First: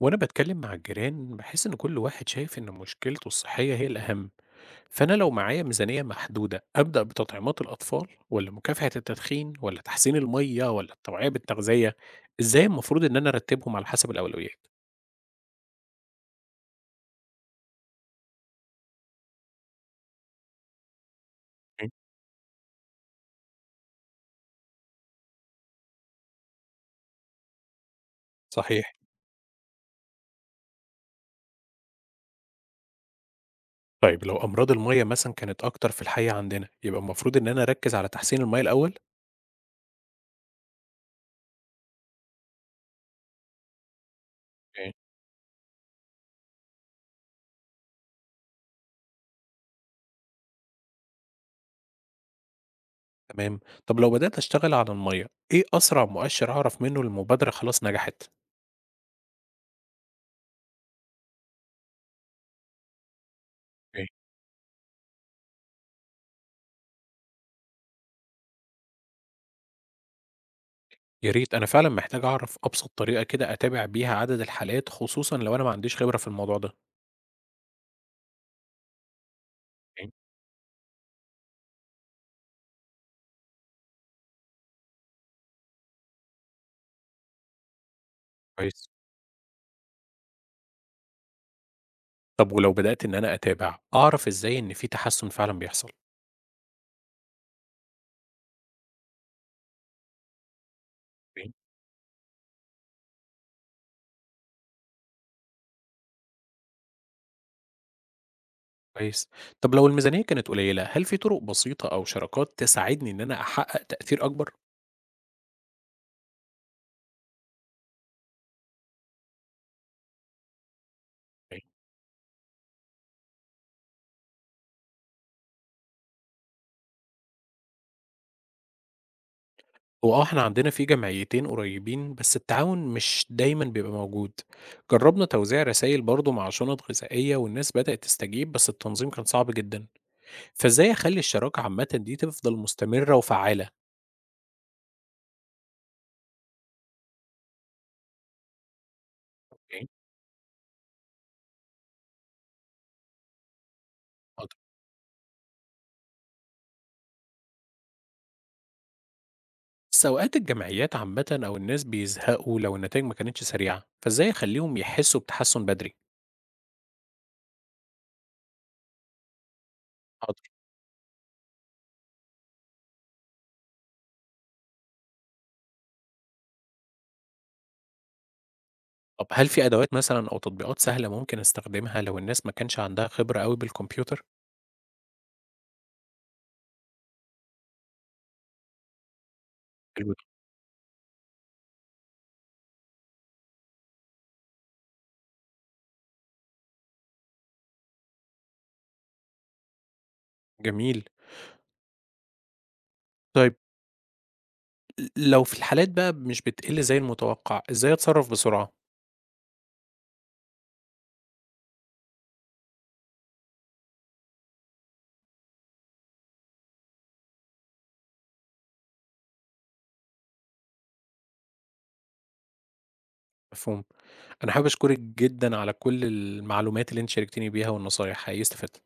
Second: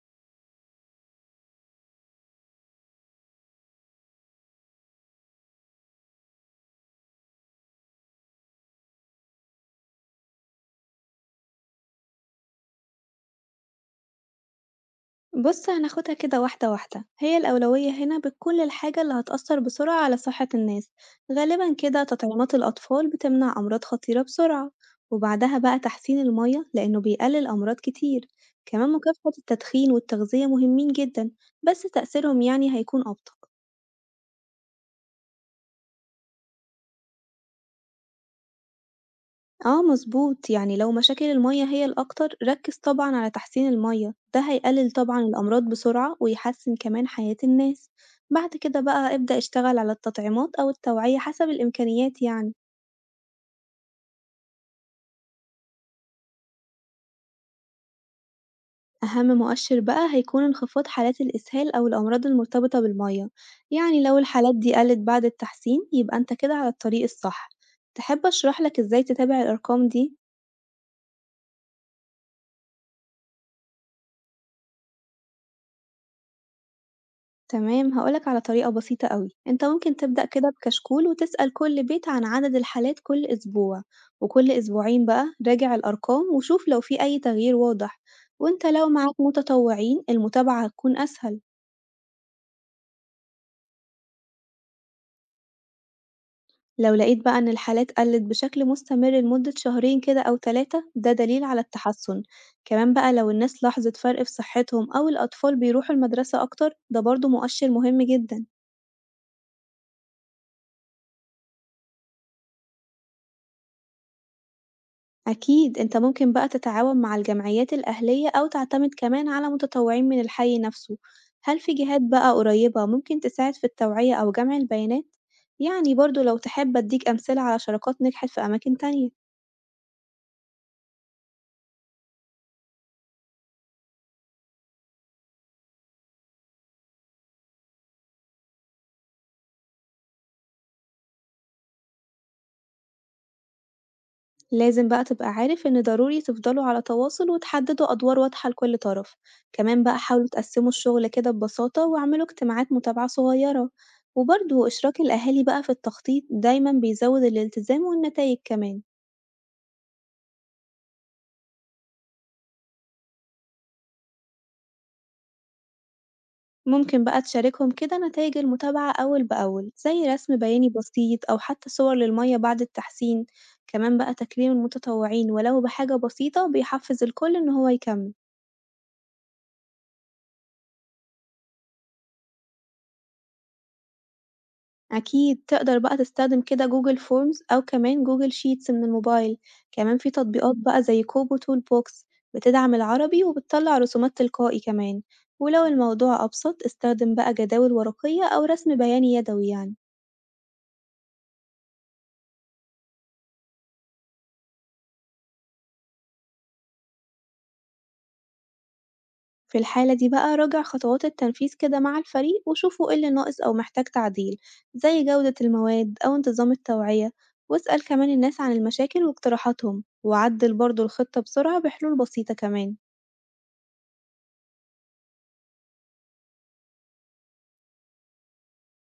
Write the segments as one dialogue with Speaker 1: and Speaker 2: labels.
Speaker 1: وأنا بتكلم مع الجيران بحس إن كل واحد شايف إن مشكلته الصحية هي الأهم، فأنا لو معايا ميزانية محدودة أبدأ بتطعيمات الأطفال ولا مكافحة التدخين ولا تحسين المية ولا التوعية بالتغذية؟ إزاي المفروض إن أنا أرتبهم على حسب الأولويات؟
Speaker 2: بُص هناخدها كده واحدة واحدة، هي الأولوية هنا بتكون للحاجة اللي هتأثّر بسرعة على صحة الناس، غالبًا
Speaker 1: مم.
Speaker 2: كده تطعيمات الأطفال بتمنع أمراض خطيرة بسرعة، وبعدها بقى تحسين المَيّة لإنه بيقلل أمراض كتير، كمان
Speaker 1: صحيح.
Speaker 2: مكافحة التدخين والتغذية مهمين جدًا، بس تأثيرهم يعني هيكون أبطأ.
Speaker 1: طيب لو أمراض المية مثلا كانت أكتر في الحي عندنا يبقى المفروض إن أنا أركز على تحسين المية الأول؟
Speaker 2: آه مضبوط، يعني لو مشاكل المَيّة هي الأكتر ركّز طبعًا على تحسين المَيّة، ده هيقلل
Speaker 1: اوكي.
Speaker 2: طبعًا الأمراض بسرعة ويحسّن كمان حياة الناس، بعد كده بقى ابدأ اشتغل على التطعيمات أو التوعية حسب الإمكانيات يعني.
Speaker 1: تمام، طب لو بدأت أشتغل على المية إيه أسرع مؤشر أعرف منه المبادرة خلاص نجحت؟
Speaker 2: أهم مؤشر بقى هيكون انخفاض حالات الإسهال أو الأمراض المرتبطة بالمَيّة، يعني لو الحالات دي قلت بعد التحسين يبقى أنت كده على الطريق الصح، تحب أشرح لك إزاي تتابع الأرقام دي؟
Speaker 1: يا ريت أنا فعلًا محتاج أعرف أبسط طريقة كده أتابع بيها عدد الحالات، خصوصًا لو أنا ما عنديش خبرة في الموضوع ده.
Speaker 2: تمام هقولك على طريقة بسيطة قوي، انت ممكن
Speaker 1: أوكي،
Speaker 2: تبدأ كده بكشكول وتسأل كل بيت عن عدد الحالات كل أسبوع، وكل أسبوعين بقى راجع الأرقام وشوف لو في أي تغيير واضح، وانت
Speaker 1: كويس.
Speaker 2: لو معاك متطوعين المتابعة هتكون أسهل.
Speaker 1: طب ولو بدأت إن أنا أتابع، أعرف إزاي إن في تحسن فعلًا بيحصل؟
Speaker 2: لو لقيت بقى إن الحالات قلت بشكل مستمر لمدة شهرين كده أو تلاتة ده دليل
Speaker 1: أوكي،
Speaker 2: على التحسن، كمان بقى لو الناس لاحظت فرق في صحتهم أو الأطفال بيروحوا المدرسة أكتر ده برضه مؤشر مهم جدا.
Speaker 1: كويس. طب لو الميزانية كانت قليلة، هل في طرق بسيطة أو شراكات تساعدني إن أنا أحقق تأثير أكبر؟
Speaker 2: أكيد أنت ممكن بقى تتعاون مع الجمعيات الأهلية أو تعتمد كمان على متطوعين من الحي نفسه، هل
Speaker 1: أوكي.
Speaker 2: في جهات بقى قريبة ممكن تساعد في التوعية أو جمع البيانات؟ يعني برضه لو تحب أديك أمثلة على شراكات نجحت في أماكن تانية.
Speaker 1: هو آه، إحنا عندنا في جمعيتين قريبين، بس التعاون مش دايمًا بيبقى موجود. جربنا توزيع رسايل برضه مع شنط غذائية والناس بدأت تستجيب، بس التنظيم كان صعب جدًا. فإزاي أخلّي الشراكة عامةً دي تفضل مستمرة وفعّالة؟
Speaker 2: لازم بقى تبقى عارف إن ضروري تفضلوا على تواصل وتحددوا أدوار واضحة لكل طرف، كمان
Speaker 1: أوكي،
Speaker 2: بقى حاولوا تقسموا الشغل كده ببساطة واعملوا اجتماعات متابعة صغيرة،
Speaker 1: حاضر.
Speaker 2: وبرضه إشراك الأهالي بقى في التخطيط دايما بيزود الالتزام والنتايج كمان.
Speaker 1: بس أوقات الجمعيات عامةً أو الناس بيزهقوا لو النتايج ما كانتش سريعة، فإزاي أخلّيهم يحسّوا بتحسُّن بدري؟
Speaker 2: ممكن بقى تشاركهم كده نتائج المتابعة أول بأول زي رسم
Speaker 1: حاضر.
Speaker 2: بياني بسيط أو حتى صور للمية بعد التحسين، كمان بقى تكريم المتطوعين ولو بحاجة بسيطة بيحفز الكل إن هو يكمل.
Speaker 1: طب هل في أدوات مثلًا أو تطبيقات سهلة ممكن أستخدمها لو الناس ما كانش عندها خبرة أوي بالكمبيوتر؟
Speaker 2: أكيد تقدر بقى تستخدم كده جوجل فورمز أو كمان جوجل شيتس من الموبايل، كمان في
Speaker 1: حلو ده.
Speaker 2: تطبيقات بقى زي كوبو تول بوكس بتدعم العربي وبتطلع رسومات تلقائي كمان، ولو الموضوع أبسط استخدم بقى جداول ورقية أو رسم بياني يدوي يعني.
Speaker 1: جميل. طيب لو في الحالات بقى مش بتقِل زي المتوقع، إزاي أتصرّف بسرعة؟
Speaker 2: في الحالة دي بقى راجع خطوات التنفيذ كده مع الفريق وشوفوا ايه اللي ناقص أو محتاج تعديل، زي جودة المواد أو انتظام التوعية، واسأل كمان الناس عن المشاكل واقتراحاتهم وعدل برضه الخطة بسرعة بحلول بسيطة كمان.
Speaker 1: مفهوم. أنا حابب أشكرِك جدًا على كل المعلومات اللي أنتِ شاركتيني بيها والنصايح، حقيقي استفدت.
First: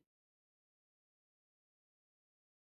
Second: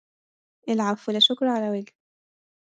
Speaker 2: العفو، لا شكر على واجب.